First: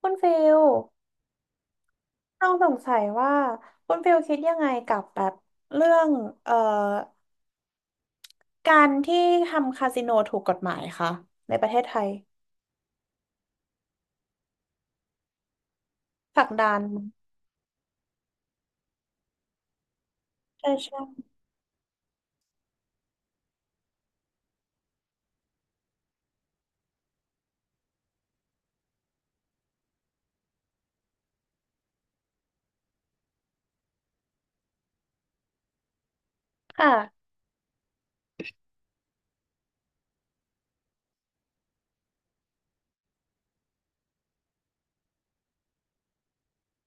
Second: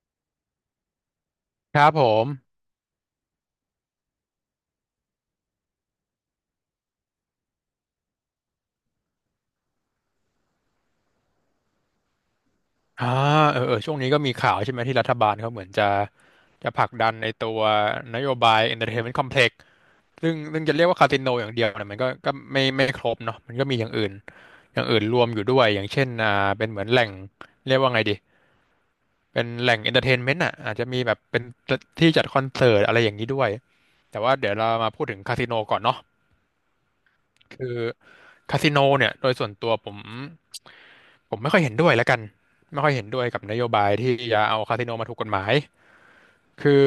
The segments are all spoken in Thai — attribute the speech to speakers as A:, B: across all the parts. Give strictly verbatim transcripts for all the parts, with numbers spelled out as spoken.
A: คุณฟิล
B: ครับผม
A: ต้องสงสัยว่าคุณฟิลคิดยังไงกับแบบเรื่อง เอ่อ การที่ทำคาสิโนถูกกฎหมายคะในประเทศไทย
B: อ่าเออเออช่วงนี้ก็มีข่าวใช่ไหมที่รัฐบาลเขาเหมือนจะ
A: ศัก
B: จะ
A: ดา
B: ผ
A: น
B: ลักดันในตัวนโยบาย Entertainment Complex ซึ่งซึ่ง
A: ใช่
B: จะเรียกว่า
A: ใช่
B: คาสิโนอย่างเดียวเนี่ยมันก็ก็ไม่ไม่ครบเนาะมันก็มีอย่างอื่นอย่างอื่นรวมอยู่ด้วยอย่างเช่นอ่าเป็นเหมือนแหล่งเรียกว่าไงดีเป็นแหล่ง Entertainment อ่ะอาจจะมีแบบเป็นที่จัดคอนเสิร์ตอะไรอย่างนี้ด้วย แต่ว่าเดี๋ยวเรามาพูดถึงคาสิโนก่อนเนาะ
A: ค่ะ
B: คือคาสิโนเนี่ยโดยส่วนตัวผม ผมไม่ค่อยเห็นด้วยแล้วกันไม่ค่อยเห็นด้วยกับนโยบายที่จะเอาคาสิโนมาถูกกฎหมาย คือ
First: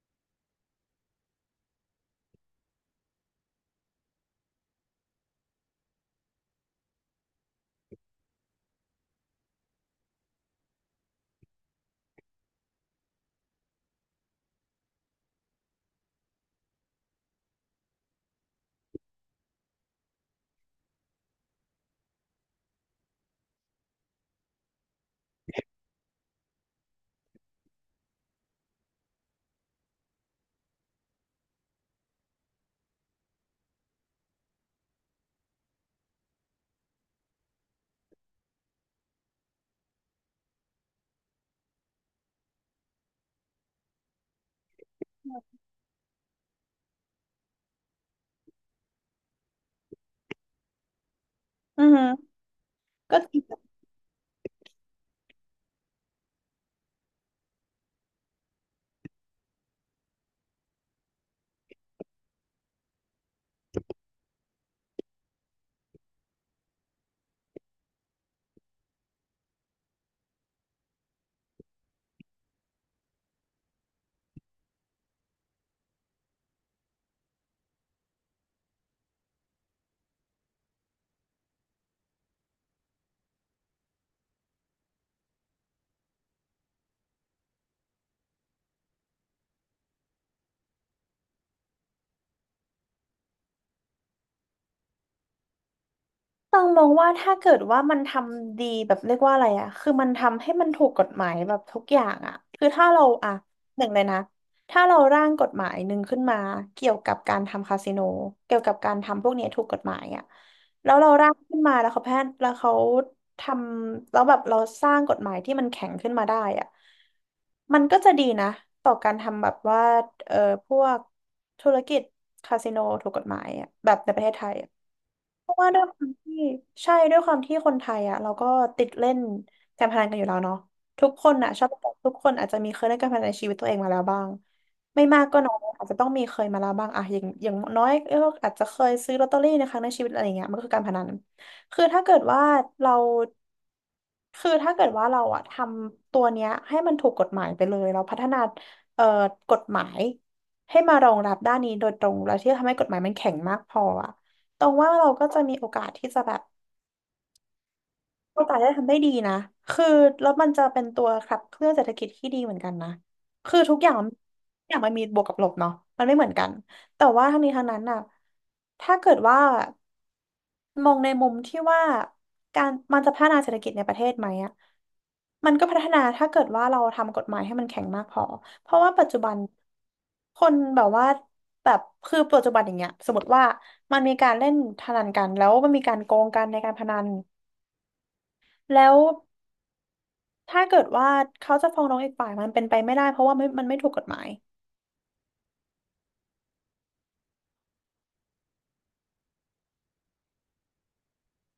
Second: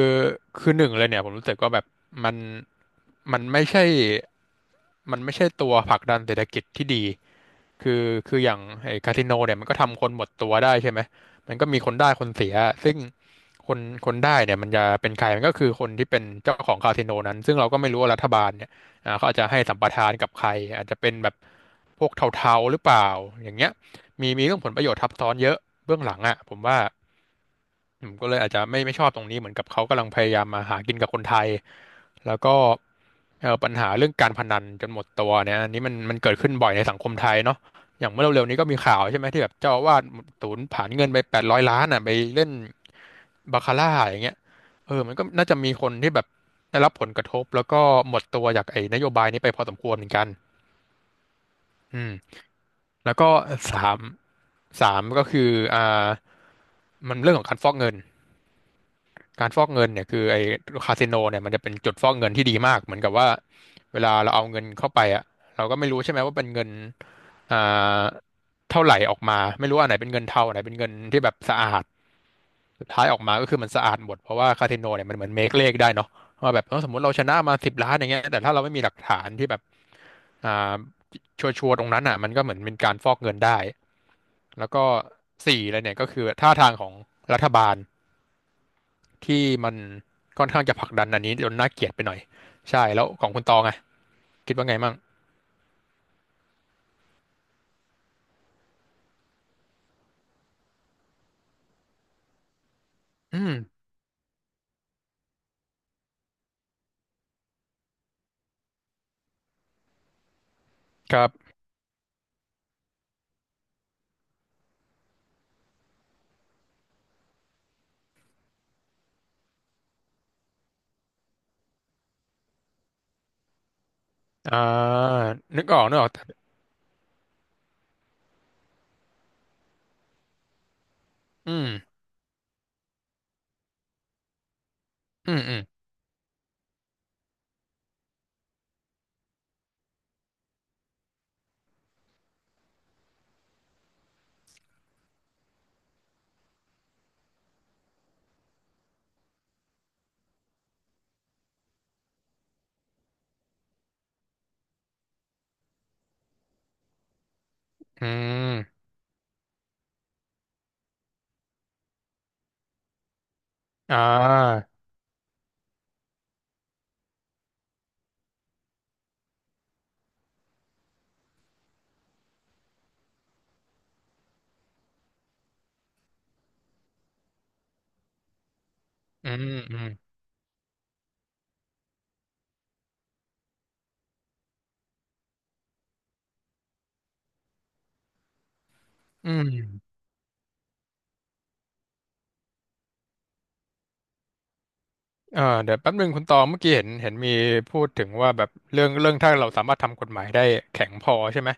B: คือหนึ่งเลยเนี่ยผมรู้สึกว่าแบบมันมันไม่ใช่มันไม่ใช่ตัวผลักดันเศรษฐกิจที่ดีคือคืออย่างไอ้คาสิโนเนี่ยมันก็ทำคนหมดตัวได้ใช่ไหมมันก็มีคนได้คนเสียซึ่งคนคนได้เนี่ยมันจะเป็นใครมันก็คือคนที่เป็นเจ้าของคาสิโนนั้นซึ่งเราก็ไม่รู้ว่ารัฐบาลเนี่ยอ่าเขาอาจจะให้สัมปทานกับใครอาจจะเป็นแบบพวกเทาๆหรือเปล่าอย่างเงี้ยมีมีเรื่องผลประโยชน์ทับซ้อนเยอะเบื้องหลังอ่ะผมว่า ผมก็เลยอาจจะไม่ไม่ชอบตรงนี้เหมือนกับเขากำลังพยายามมาหากินกับคนไทยแล้วก็เอ่อปัญหาเรื่องการพนันจนหมดตัวเนี่ยอันนี้มันมันเกิดขึ้นบ่อยในสังคมไทยเนาะอย่างเมื่อเร็วๆนี้ก็มีข่าวใช่ไหมที่แบบเจ้าอาวาสสูญผลาญเงินไปแปดร้อยล้านอ่ะไปเล่นบาคาร่าอย่างเงี้ยเออมันก็น่าจะมีคนที่แบบได้รับผลกระทบแล้วก็หมดตัวจากไอ้นโยบายนี้ไปพอสมควรเหมือนกัน
A: อือฮึ
B: อืม
A: ก็
B: แล้วก็สามสามก็คืออ่ามันเรื่องของการฟอกเงิน การฟอกเงินเนี่ยคือไอ้คาสิโนเนี่ยมันจะเป็นจุดฟอกเงินที่ดีมากเหมือนกับว่าเวลาเราเอาเงินเข้าไปอ่ะเราก็ไม่รู้ใช่ไหมว่าเป็นเงินอ่าเท่าไหร่ออกมาไม่รู้อันไหนเป็นเงินเทาอันไหนเป็นเงินที่แบบสะอาดสุดท้ายออกมาก็คือมันสะอาดหมดเพราะว่าคาสิโนเนี่ยมันเหมือนเมคเลขได้เนาะว่าแบบเออสมมติเราชนะมาสิบล้านอย่างเงี้ยแต่ถ้าเราไม่มีหลักฐานที่แบบอ่าชัวร์ๆตรงนั้นอ่ะมันก็เหมือนเป็นการฟอกเงินได้แล้วก็สี่เลยเนี่ยก็คือท่าทางของรัฐบาล ที่มันค่อนข้างจะผลักดันอันนี้จนน่าเกลียดไปหน่อย ใช่แล้วของคุณตองไงคิดว่าไงมั่ง
A: ต้องมองว่าถ้าเกิดว่ามันทำดีแบบเรียกว่าอะไรอะคือมันทำให้มันถูกกฎหมายแบบทุกอย่างอะคือถ้าเราอะ
B: อืม
A: หนึ่งเลยนะถ้าเราร่างกฎหมายหนึ่งขึ้นมาเกี่ยวกับการทำคาสิโนเกี่ยวกับการทำพวกเนี้ยถูกกฎหมายอะแล้วเรา
B: ครั
A: ร่า
B: บ
A: งขึ้นมาแล้วเขาแพทย์แล้วเขาทำแล้วแบบเราสร้างกฎหมายที่มันแข็งขึ้นมาได้อะมันก็จะดีนะต่อการทำแบบว่าเออพวกธุรกิจคาสิโนถูกกฎหมายอะแบบในประเทศไทย
B: อ่
A: อะ
B: า
A: ราะ
B: นึก
A: ว่า
B: อ
A: ด้
B: อ
A: ว
B: ก
A: ย
B: นึ
A: ค
B: กอ
A: วา
B: อก
A: ม
B: แต่
A: ที่ใช่ด้วยความที่คนไทยอ่ะเราก็ติดเล่นการพนันกันอยู่แล้วเนาะทุกคนอ่ะ
B: อื
A: ชอบ
B: ม
A: ทุกคนอาจจะมีเคยเล่นการพนันในชีวิตตัวเองมาแล้วบ้างไม่มาก
B: อื
A: ก็
B: ม
A: น้
B: อื
A: อย
B: ม
A: อาจจะต้องมีเคยมาแล้วบ้างอะอย่างอย่างน้อยก็อาจจะเคยซื้อลอตเตอรี่ในครั้งในชีวิตอะไรอย่างเงี้ยมันก็คือการพนันคือถ้าเกิดว่าเราคือถ้าเกิดว่าเราอะทำตัวเนี้ยให้มันถูกกฎหมายไปเลยเราพัฒนาเอ่อกฎหมายให้มารองรับด้านนี้โดยตรงแล้วที่จะทำให้กฎหมายมันแข็งมากพออะ ตรงว่าเราก็จะมีโอกาสที่จะแบบ
B: อื
A: ก็ตายได้
B: ม
A: ทำได้ดีนะคือแล้วมันจะเป็นตัวขับเคลื่อนเศรษฐกิจที่ดีเหมือนกันนะคือทุกอย่าง
B: อ่
A: มันทุ
B: า
A: กอย่างมันมีบวกกับลบเนาะมันไม่เหมือนกันแต่ว่าทั้งนี้ทั้งนั้นน่ะถ้าเกิดว่ามองในมุมที่ว่าการมันจะพัฒนาเศรษฐกิจในประเทศไหมอะมันก็พัฒนาถ้าเกิดว่าเราทำกฎหมายให้มันแข็งมากพอเพราะว่าปัจจุ
B: อื
A: บัน
B: มอืม
A: คนแบบว่าแบบคือปัจจุบันอย่างเงี้ยสมมติว่ามันมีการเล่นพนันกันแล้วมันมีการโกงกันในการพนันแล้ว
B: อืม
A: ถ้าเกิดว่าเขาจะฟ้องร้องอีกฝ่ายมันเป็นไปไม่ได้เพราะว่าไม่มันไม่ถูกกฎหมาย
B: เออเดี๋ยวแป๊บนึงคุณตองเมื่อกี้เห็นเห็นมีพูดถึงว่าแบบเรื่องเรื่องถ้าเราสามารถทำกฎหมายได้แข็งพอใช่ไหม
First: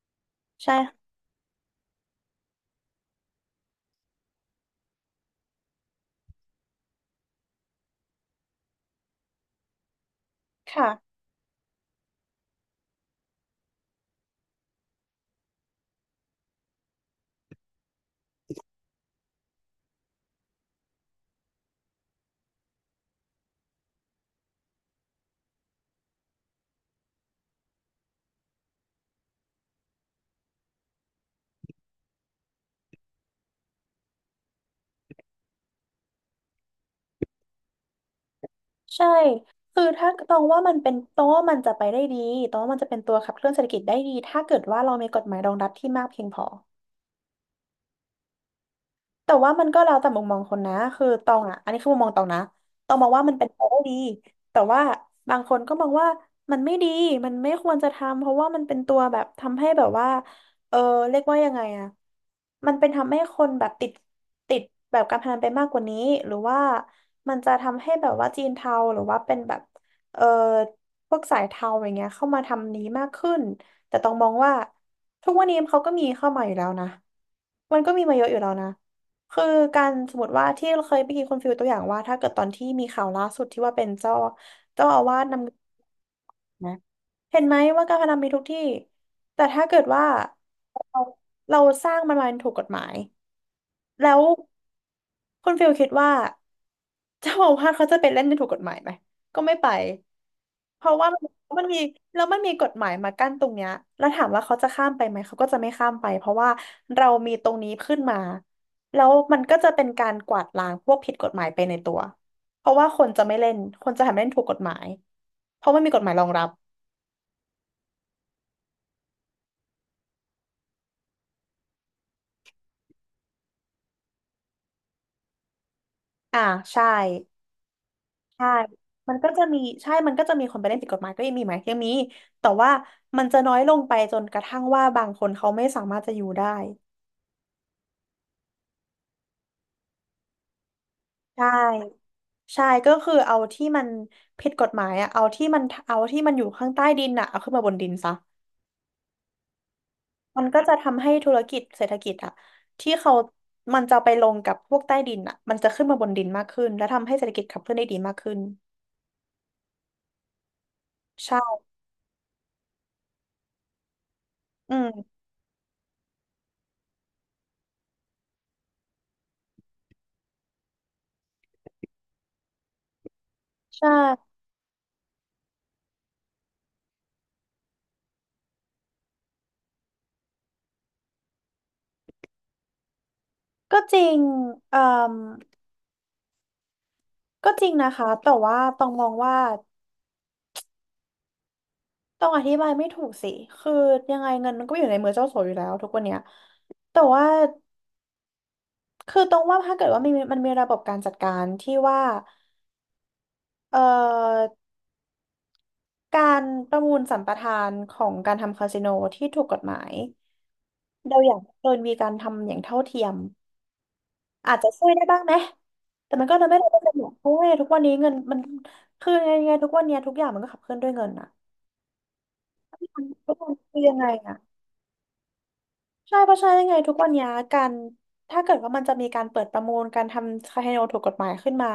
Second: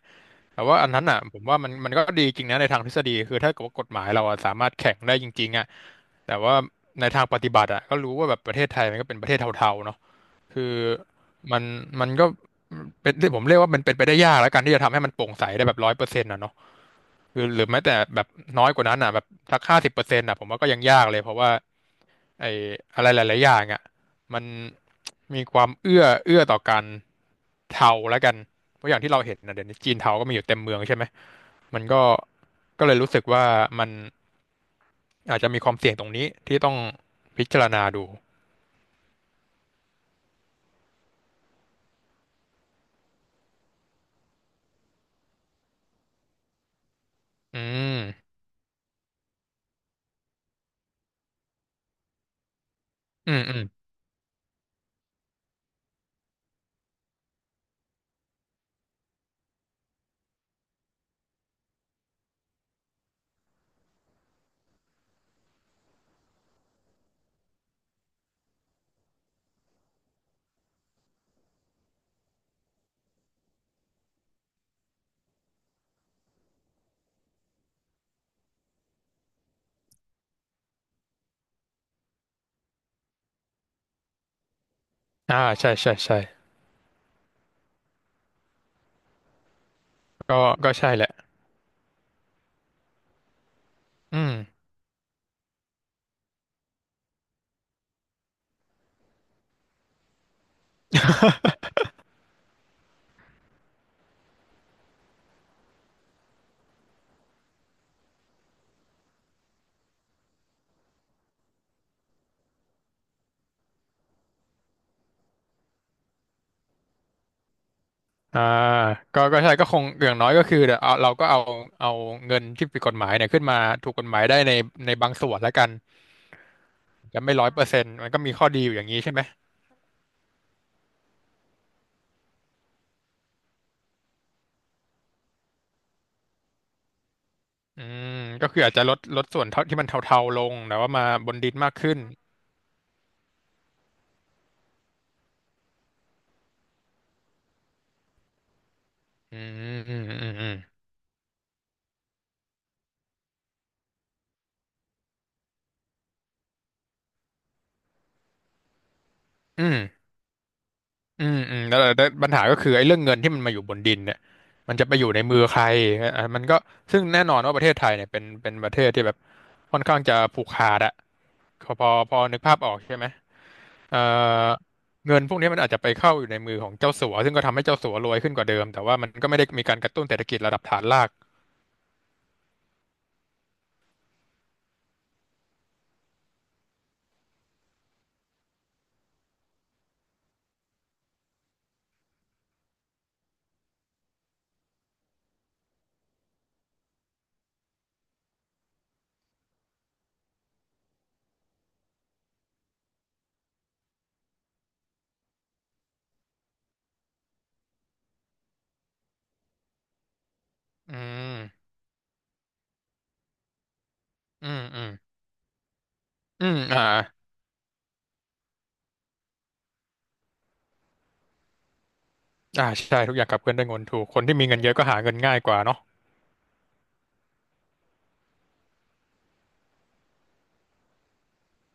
B: แต่ว่าอันนั้น
A: ใช่
B: อ่ะผมว่ามันมันก็ดีจริงนะในทางทฤษฎีคือถ้าเกิดว่ากฎหมายเราอะสามารถแข็งได้จริงๆอ่ะแต่ว่าในทางปฏิบัติอ่ะก็รู้ว่าแบบประเทศไทยมันก็เป็นประเทศเทาๆเนาะ คือ
A: ค่ะ
B: มันมันก็เป็นที่ผมเรียกว่ามันเป็นไปได้ยากแล้วกันที่จะทำให้มันโปร่งใสได้แบบร้อยเปอร์เซ็นต์นะเนาะคือหรือแม้แต่แบบน้อยกว่านั้นอ่ะแบบสักห้าสิบเปอร์เซ็นต์อ่ะผมว่าก็ยังยากเลยเพราะว่าไอ้อะไรหลายๆอย่างอ่ะมันมีความเอื้อเอื้อต่อการเทาแล้วกันเพราะอย่างที่เราเห็นนะเดี๋ยวนี้จีนเทาก็มีอยู่เต็มเมืองใช่ไหมมันก็ก็เลยรู้สึกว่ามันอาจจะมีความเสี่ยงตรงนี้ที่ต้องพิจารณาดู
A: ใช่คือถ้าตองว่ามันเป็นตองว่ามันจะไปได้ดีตองว่ามันจะเป็นตัวขับเคลื่อนเศรษฐกิจได้ดีถ้าเกิดว่าเรามีกฎหมายรองรับที่มากเพียงพอ
B: อืม
A: แต่ว่ามันก็แล้วแต่มุมมองคนนะคือตองอ่ะอันนี้คือมุมมองตองนะตองมองว่า
B: อื
A: มัน
B: ม
A: เป็น
B: อื
A: ไป
B: ม
A: ได้ดีแต่ว่าบางคนก็มองว่ามันไม่ดีมันไม่ควรจะทำเพราะว่ามันเป็นตัวแบบทำให้แบบว่าเออเรียกว่ายังไงอ่ะมันเป็นทำให้คนแบบติดติดแบบการพนันไปมากกว่านี้หรือว่ามันจะทำให้แบบว่าจีนเทาหรือว่าเป็นแบบเออพวกสายเทาอย่างเงี้ยเข้ามาทำนี้มากขึ้นแต่ต้องมองว่าทุกวันนี้เขาก็มีเข้ามาอยู่แล้วนะมันก็มีมาเยอะอยู่แล้วนะ คือการสมมติว่าที่เราเคยไปกีดคุณฟิลตัวอย่างว่าถ้าเกิดตอนที่มีข่าวล่าสุดที่ว่าเป็นเจ้าเจ้าอาวาสน
B: อ่าใช่ใช่ใช่
A: ำนะเห็นไหมว่าการพนันมีทุกที่แต่ถ้าเกิดว่า
B: ก็ก็ใช่
A: เรา
B: แหละ
A: เราสร้างมันมาเป็นถูกกฎหมาย แล้
B: อื
A: ว
B: ม
A: คุณฟิลคิดว่าเจ้าอาวาสเขาจะไปเล่นในถูกกฎหมายไหมก็ไม่ไปเพราะว่ามันมันมีแล้วมันมีกฎหมายมากั้นตรงเนี้ยแล้วถามว่าเขาจะข้ามไปไหมเขาก็จะไม่ข้ามไปเพราะว่าเรามีตรงนี้ขึ้นมาแล้วมันก็จะเป็นการกวาดล้างพวกผิดกฎหมายไปในตัวเพราะว่าคนจะไม่เล่นคนจะทำเล่นถูกกฎหมายเพราะมันมีกฎหมายรองรับ
B: อ่าก็ก็ใช่ก็คงอย่างน้อยก็คือเดี๋ยวเอาเราก็เอาเอาเงินที่ผิดกฎหมายเนี่ยขึ้นมาถูกกฎหมายได้ในในบางส่วนแล้วกัน
A: อ่าใช่
B: จะไม่ร้อยเปอร์เซ็นต์มันก็มีข้
A: ใช่
B: อดีอยู่อย่างนี้ใช่
A: มัน
B: ไหม
A: ก็จะมีใช่มันก็จะมีคนไปเล่นผิดกฎหมายก็ยังมีไหมยังมีแต่ว่ามันจะน้อยลงไปจนกระทั่งว่าบางคนเขาไม่สามารถจะอยู่ได้
B: อืมก็คืออาจจะลดลดส่วนเท่าที่มันเทาๆลงแต่ว่ามาบน
A: ใช่
B: ดินมากขึ้น
A: ใช่ก็คือเอาที่มันผิดกฎหมายอะเอาที่มันเอาที่มันอยู่ข้างใต้ดินอะเอาขึ้นมาบนดินซะ
B: อืมอืมอืม
A: มั
B: อื
A: น
B: ม
A: ก็จะทำให้ธุรกิจเศรษฐกิจอะที่เขามันจะไปลงกับพวกใต้ดินอะมันจะขึ้นมาบนดินมากขึ้นและทำให้เศรษฐกิจขับเคลื่อนได้ดีมากขึ้น
B: อืมอืมอื
A: ใช่
B: มแล้วแล้วปัญหาก็คือไอ้เรื่องเงินที่มันมาอยู่บนดินเนี่ย
A: อื
B: มันจะไปอ
A: ม
B: ยู่ในมือใครอ่ะมันก็ซึ่งแน่นอนว่าประเทศไทยเนี่ยเป็นเป็นประเทศที่แบบค่อนข้างจะผูกขาดอะพอพอพอนึกภาพออกใช่ไหม
A: ใช
B: เอ่อ
A: ่
B: เงินพวกนี้มันอาจจะไปเข้าอยู่ในมือของเจ้าสัวซึ่งก็ทำให้เจ้าสัวรวยขึ้นกว่าเดิมแต่ว่ามันก็ไม่ได้มีการกระตุ้นเศรษฐกิจระดับฐานราก
A: ก็จริงเอ่อ ก็จริงนะคะแต่ว่าต้องมองว่าต้องอธิบายไม่ถูกสิคือยังไงเงินมันก็อยู่ในมือเจ้าสัวอยู่แล้วทุกวันเนี้ยแต่ว่าคือต้องว่าถ้าเกิดว่ามีมันมีระบบการจัดการที่ว่าเอ่อการประมูลสัมปทานของการทำคาสิโนที่ถูกกฎหมาย
B: อื
A: เราอยา
B: ม
A: กเกินมีการทำอย่างเท่าเทียม
B: อื
A: อาจ
B: ม
A: จะ
B: อื
A: ช่ว
B: ม
A: ยได้บ้างไหมแต่มันก็เล
B: อื
A: ยไม่
B: ม
A: ได้
B: อ่า
A: เป็นหรอกเพราะว่าทุกวันนี้เงินมันคือยังไงทุกวันเนี้ยทุกอย่างมันก็ขับเคลื่อนด้วยเงินอะ
B: อ่าใช่ทุกอย่าง
A: ทุก
B: ขับเค
A: วัน
B: ลื่อนได้วยเงิ
A: คือ
B: น
A: ยั
B: ถู
A: งไง
B: กคน
A: อะ
B: ที่มีเงินเยอะก็หาเงินง่ายกว่าเนาะ
A: ใช่เพราะฉะนั้นยังไงทุกวันเนี้ยการถ้าเกิดว่ามันจะมีการเปิดประมูลการทำคาสิโนถูกกฎหมายขึ้นมา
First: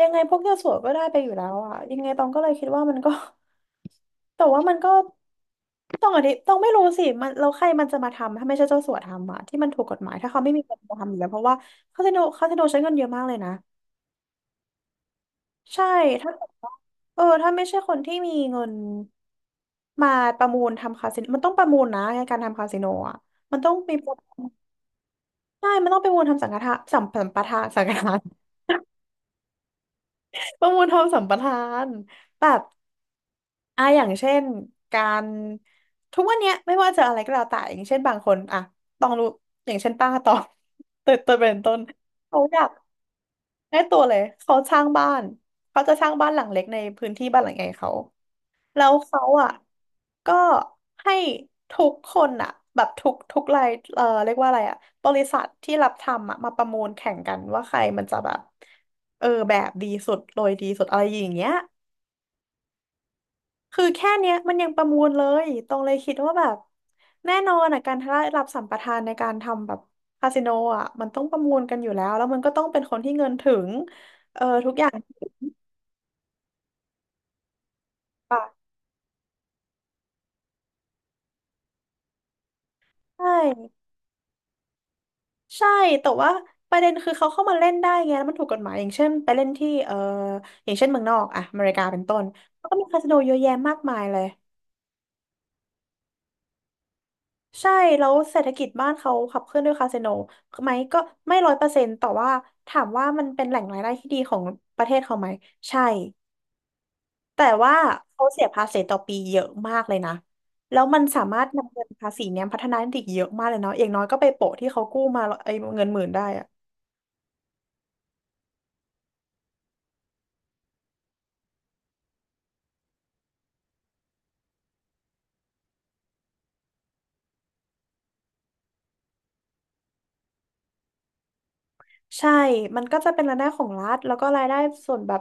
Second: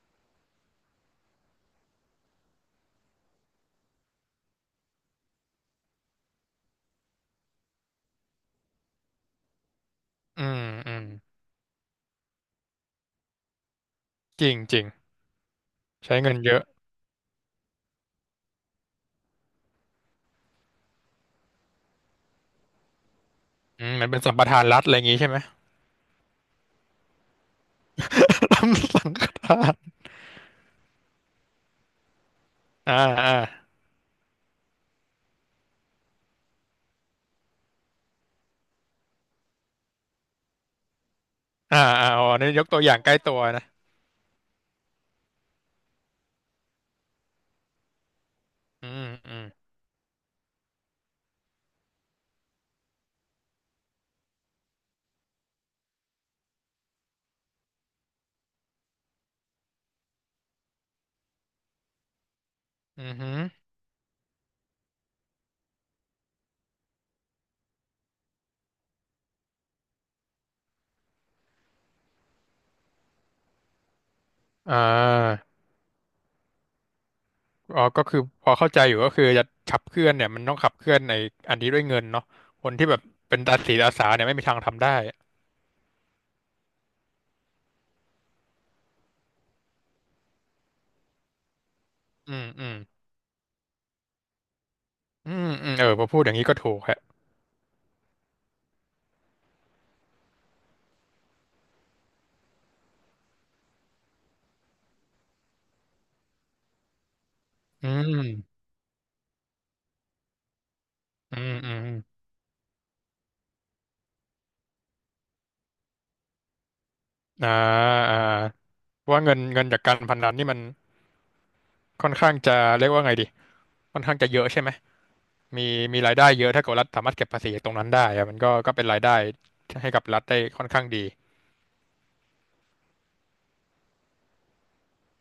A: ยังไงพวกเจ้าสัวก็ได้ไปอยู่แล้วอ่ะยังไงตองก็เลยคิดว่ามันก็ แต่ว่ามันก็ต้องอธิต้องไม่รู้สิมันเราใครมันจะมาทำถ้าไม่ใช่เจ้าสัวทำอ่ะที่มันถูกกฎหมายถ้าเขา
B: อื
A: ไม่
B: ม
A: มีคน
B: อื
A: มา
B: ม
A: ทำอยู่แล้วเพราะว่าคาสิโนคาสิโนใช้เงินเยอะมากเลยนะ
B: จริงจริง
A: ใช่
B: ใช้
A: ถ้า
B: เงิน
A: เกิด
B: เยอะ
A: ว่าเออถ้าไม่ใช่คนที่มีเงินมาประมูลทำคาสิโนมันต้องประมูลนะในการทำคาสิโนอ่ะมันต้อง
B: อื
A: มี
B: มมันเป็นสัมปทานรัฐอะไรอย่างงี้ใช่ไหม
A: ใช่มันต้องไประมูลทำสังฆทานสัมสัมปทานสังฆทาน ประมูลทำสัมปทานแบบ
B: อ่าอ่า
A: อ่ะอย่างเช่นการทุกวันเนี้ยไม่ว่าจะอะไรก็แล้วแต่อย่างเช่นบางคนอ่ะต้องรู้อย่างเช่นป้าตอง เติร์เติร์เป็นต้
B: อ่า
A: น
B: อ่าอ๋อ
A: เขา
B: นี่
A: อ
B: ย
A: ยา
B: ก
A: ก
B: ตัวอย่างใกล้ตัวนะ
A: ได้ตัวเลยเขาสร้างบ้านเขาจะสร้างบ้านหลังเล็กในพื้นที่บ้านหลังใหญ่เขา แล้
B: อื
A: ว
B: ม
A: เขา
B: อืม
A: อ่ะก็ให้ทุกคนอ่ะแบบทุกทุกรายเอ่อเรียกว่าอะไรอ่ะบริษัทที่รับทำอ่ะมาประมูลแข่งกันว่าใครมันจะแบบเออแบบดีสุดโรยดีสุดอะไรอย่างเงี้ย
B: อืมอหือ
A: คือแค่เนี้ยมันยังประมูลเลยตรงเลยคิดว่าแบบแน่นอนอ่ะการได้รับสัมปทานในการทำแบบคาสิโนอ่ะมันต้องประมูลกันอยู่แล้วแล้วมันก็ต้องเป็นคนที่เงินถึง
B: อ่า อ๋อก็คือ
A: ป่ะ
B: พอเข้าใจอยู่ก็คือจะขับเคลื่อนเนี่ยมันต้องขับเคลื่อนในอันนี้ด้วยเงินเนาะคนที่แบบ
A: ใช่
B: เป็นตาสีตาสาเนี่ยไม่มีทางทำได้
A: ใช่แต่ว่าประเด็นคือเขาเข้ามาเล่นได้ไงแล้วมันถูกกฎหมายอย่างเช่นไปเล่นที่เอ่ออย่างเช่นเมืองนอกอะอเมริกาเป็นต้น
B: อืมอื
A: เขา
B: ม
A: ก็มีคาสิโนเยอะแยะมากมายเลย
B: อืมอืมเออพอพูดอย่างนี้ก็ถูกฮะ
A: ใช่แล้วเศรษฐกิจบ้านเขาขับเคลื่อนด้วยคาสิโนไหมก็ไม่ร้อยเปอร์เซ็นต์แต่ว่าถามว่ามันเป็นแหล่งรายได้ที่ดีของประเทศเขาไหมใช่แต่ว่า
B: อื
A: เขาเสีย
B: ม
A: ภาษีต่อปีเยอะมากเลยนะแล้วมันสา
B: อื
A: มารถ
B: มอื
A: นำ
B: ม
A: เงิ
B: อ
A: นภา
B: ม
A: ษีเนี้ยพัฒนาได้อีกเยอะมากเลยเนาะอย่างน้อยก็ไปโปะที่เขากู้มาไอ้เงินหมื่นได้อะ
B: อ่าอ่าเพราะว่าเงินเงินจากการพนันนี่มันค่อนข้างจะเรียกว่าไงดีค่อนข้างจะเยอะใช่ไหมมีมีรายได้เยอะถ้าเกิดรัฐสามารถเก็บภาษีจากตรงนั้นได้อะมันก็ก็เป็นรายได้ให้กับรัฐได้ค่อนข้างดี
A: ใช่มันก็จะเป็นรายได้ของรัฐ แล้วก็รายได้ส่วนแบบ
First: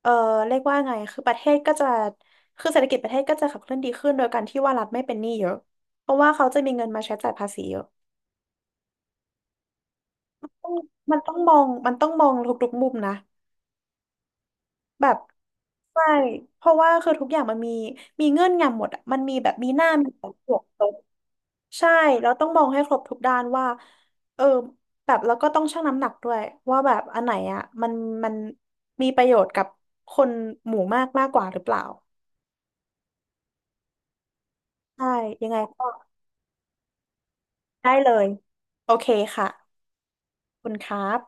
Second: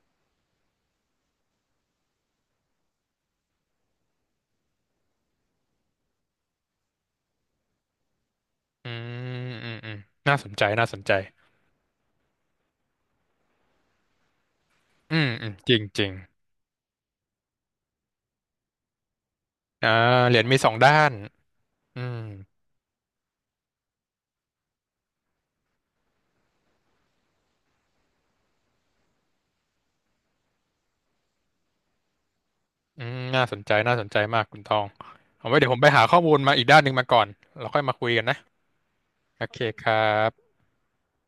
A: เออเรียกว่าไงคือประเทศก็จะคือเศรษฐกิจประเทศก็จะขับเคลื่อนดีขึ้นโดยการที่ว่ารัฐไม่เป็นหนี้เยอะเพราะว่าเขาจะมีเงินมาใช้จ่ายภาษีเยอะ
B: อืมอืมอืมน่าสนใจน่าสนใจ
A: มันต้องมองมันต้องมองทุกๆมุมนะแบ
B: อื
A: บ
B: มอืมจริงจ
A: ใช่
B: ริง
A: เพราะว่าคือทุกอย่างมันมีมีเงื่อนงำหมดอะมันมีแบบมีหน้า
B: อ่า
A: มีหลัง
B: เหรียญ
A: บ
B: มี
A: วก
B: สองด้าน
A: ใช่
B: อืม
A: แล้วต้องมองให้ครบทุกด้านว่าเออแบบแล้วก็ต้องชั่งน้ำหนักด้วยว่าแบบอันไหนอ่ะมันมันมีประโยชน์กับคนหมู่มากมากกว่าหรือเปล่า
B: อืมน่าสนใจ น่าสนใจมากคุณตอง
A: ใช่ยั
B: เอา
A: ง
B: ไว้
A: ไง
B: เดี๋ยวผม
A: ก็
B: ไปหาข้อมูลมาอีกด้านหนึ่งมาก่อน เราค่อย
A: ได้
B: มาคุ
A: เล
B: ยกัน
A: ย
B: นะ
A: โอเค
B: โอ
A: ค่ะ
B: เคครับ
A: ขอบคุณครับ